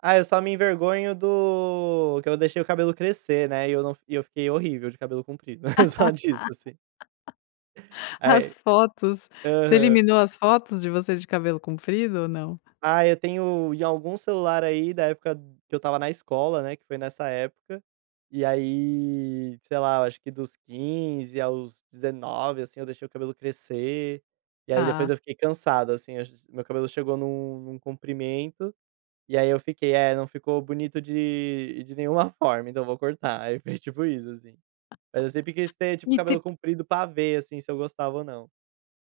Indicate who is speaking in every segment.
Speaker 1: Ah, eu só me envergonho do que eu deixei o cabelo crescer, né, e eu não e eu fiquei horrível de cabelo comprido. Só disso, assim. Ai
Speaker 2: As fotos, você
Speaker 1: aham.
Speaker 2: eliminou as fotos de vocês de cabelo comprido ou não?
Speaker 1: Ah, eu tenho em algum celular aí da época que eu estava na escola, né, que foi nessa época. E aí, sei lá, eu acho que dos 15 aos 19, assim, eu deixei o cabelo crescer, e aí depois
Speaker 2: Ah.
Speaker 1: eu fiquei cansado, assim, ach meu cabelo chegou num num comprimento, e aí eu fiquei é não ficou bonito de de nenhuma forma, então eu vou cortar, aí foi tipo isso assim. Mas eu sempre quis ter, tipo, o cabelo
Speaker 2: [unintelligible]
Speaker 1: comprido pra ver, assim, se eu gostava ou não.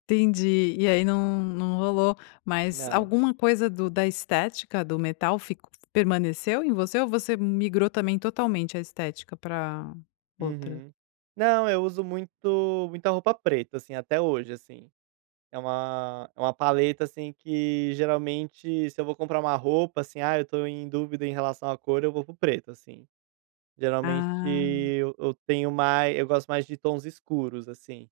Speaker 2: Entendi. E aí não não rolou, mas
Speaker 1: Não.
Speaker 2: alguma coisa do da estética do metal fic permaneceu em você, ou você migrou também totalmente a estética pra outra?
Speaker 1: Uhum. Não, eu uso muito muita roupa preta, assim, até hoje, assim. É uma é uma paleta, assim, que geralmente se eu vou comprar uma roupa, assim, ah, eu tô em dúvida em relação à cor eu vou para o preto, assim. Geralmente
Speaker 2: Ah.
Speaker 1: e eu tenho mais, eu gosto mais de tons escuros, assim.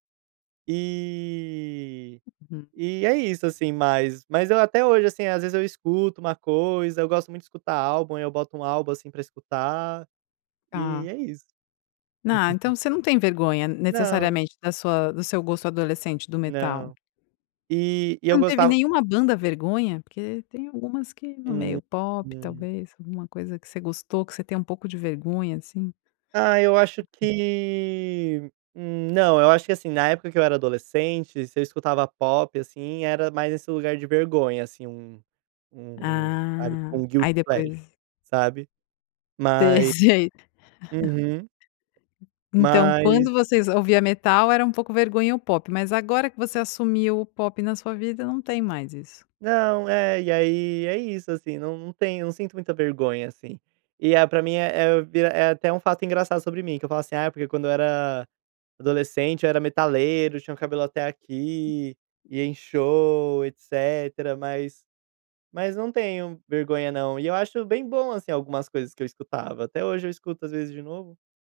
Speaker 1: E,
Speaker 2: [unintelligible]
Speaker 1: e é isso, assim mas mas eu até hoje, assim, às vezes eu escuto uma coisa, eu gosto muito de escutar álbum e eu boto um álbum, assim, pra escutar, e
Speaker 2: Tá.
Speaker 1: é isso.
Speaker 2: Ah, então você não tem vergonha
Speaker 1: Não.
Speaker 2: necessariamente da sua do seu gosto adolescente do metal?
Speaker 1: Não. E, e
Speaker 2: Você
Speaker 1: eu
Speaker 2: não teve
Speaker 1: gostava
Speaker 2: nenhuma banda vergonha? Porque tem algumas que no
Speaker 1: Hum.
Speaker 2: meio pop
Speaker 1: Hum.
Speaker 2: talvez, alguma coisa que você gostou que você tem um pouco de vergonha, assim.
Speaker 1: Ai, eu acho que, hum não. Eu acho que, assim, na época que eu era adolescente, se eu escutava pop, assim, era mais esse lugar de vergonha, assim, um um, sabe, tipo
Speaker 2: Ah.
Speaker 1: um guilty,
Speaker 2: Aí
Speaker 1: [unintelligible]
Speaker 2: depois
Speaker 1: sabe.
Speaker 2: Te
Speaker 1: Mai
Speaker 2: sei.
Speaker 1: uhum.
Speaker 2: Então
Speaker 1: Mas
Speaker 2: quando vocês ouvia metal era um pouco vergonha o pop, mas agora que você assumiu o pop na sua vida não tem mais isso.
Speaker 1: Não, é, e aí é isso, assim, não não tenho não sinto muita vergonha, assim. E é pra mim é vi é até um fato engraçado sobre mim, que eu falo assim: "Ah, porque quando eu era adolescente eu era metaleiro, tinha o cabelo até aqui, ia em show, etcetera.", mas mas não tenho vergonha não. E eu acho bem bom, assim, algumas coisas que eu escutava, até hoje eu escuto às vezes de novo.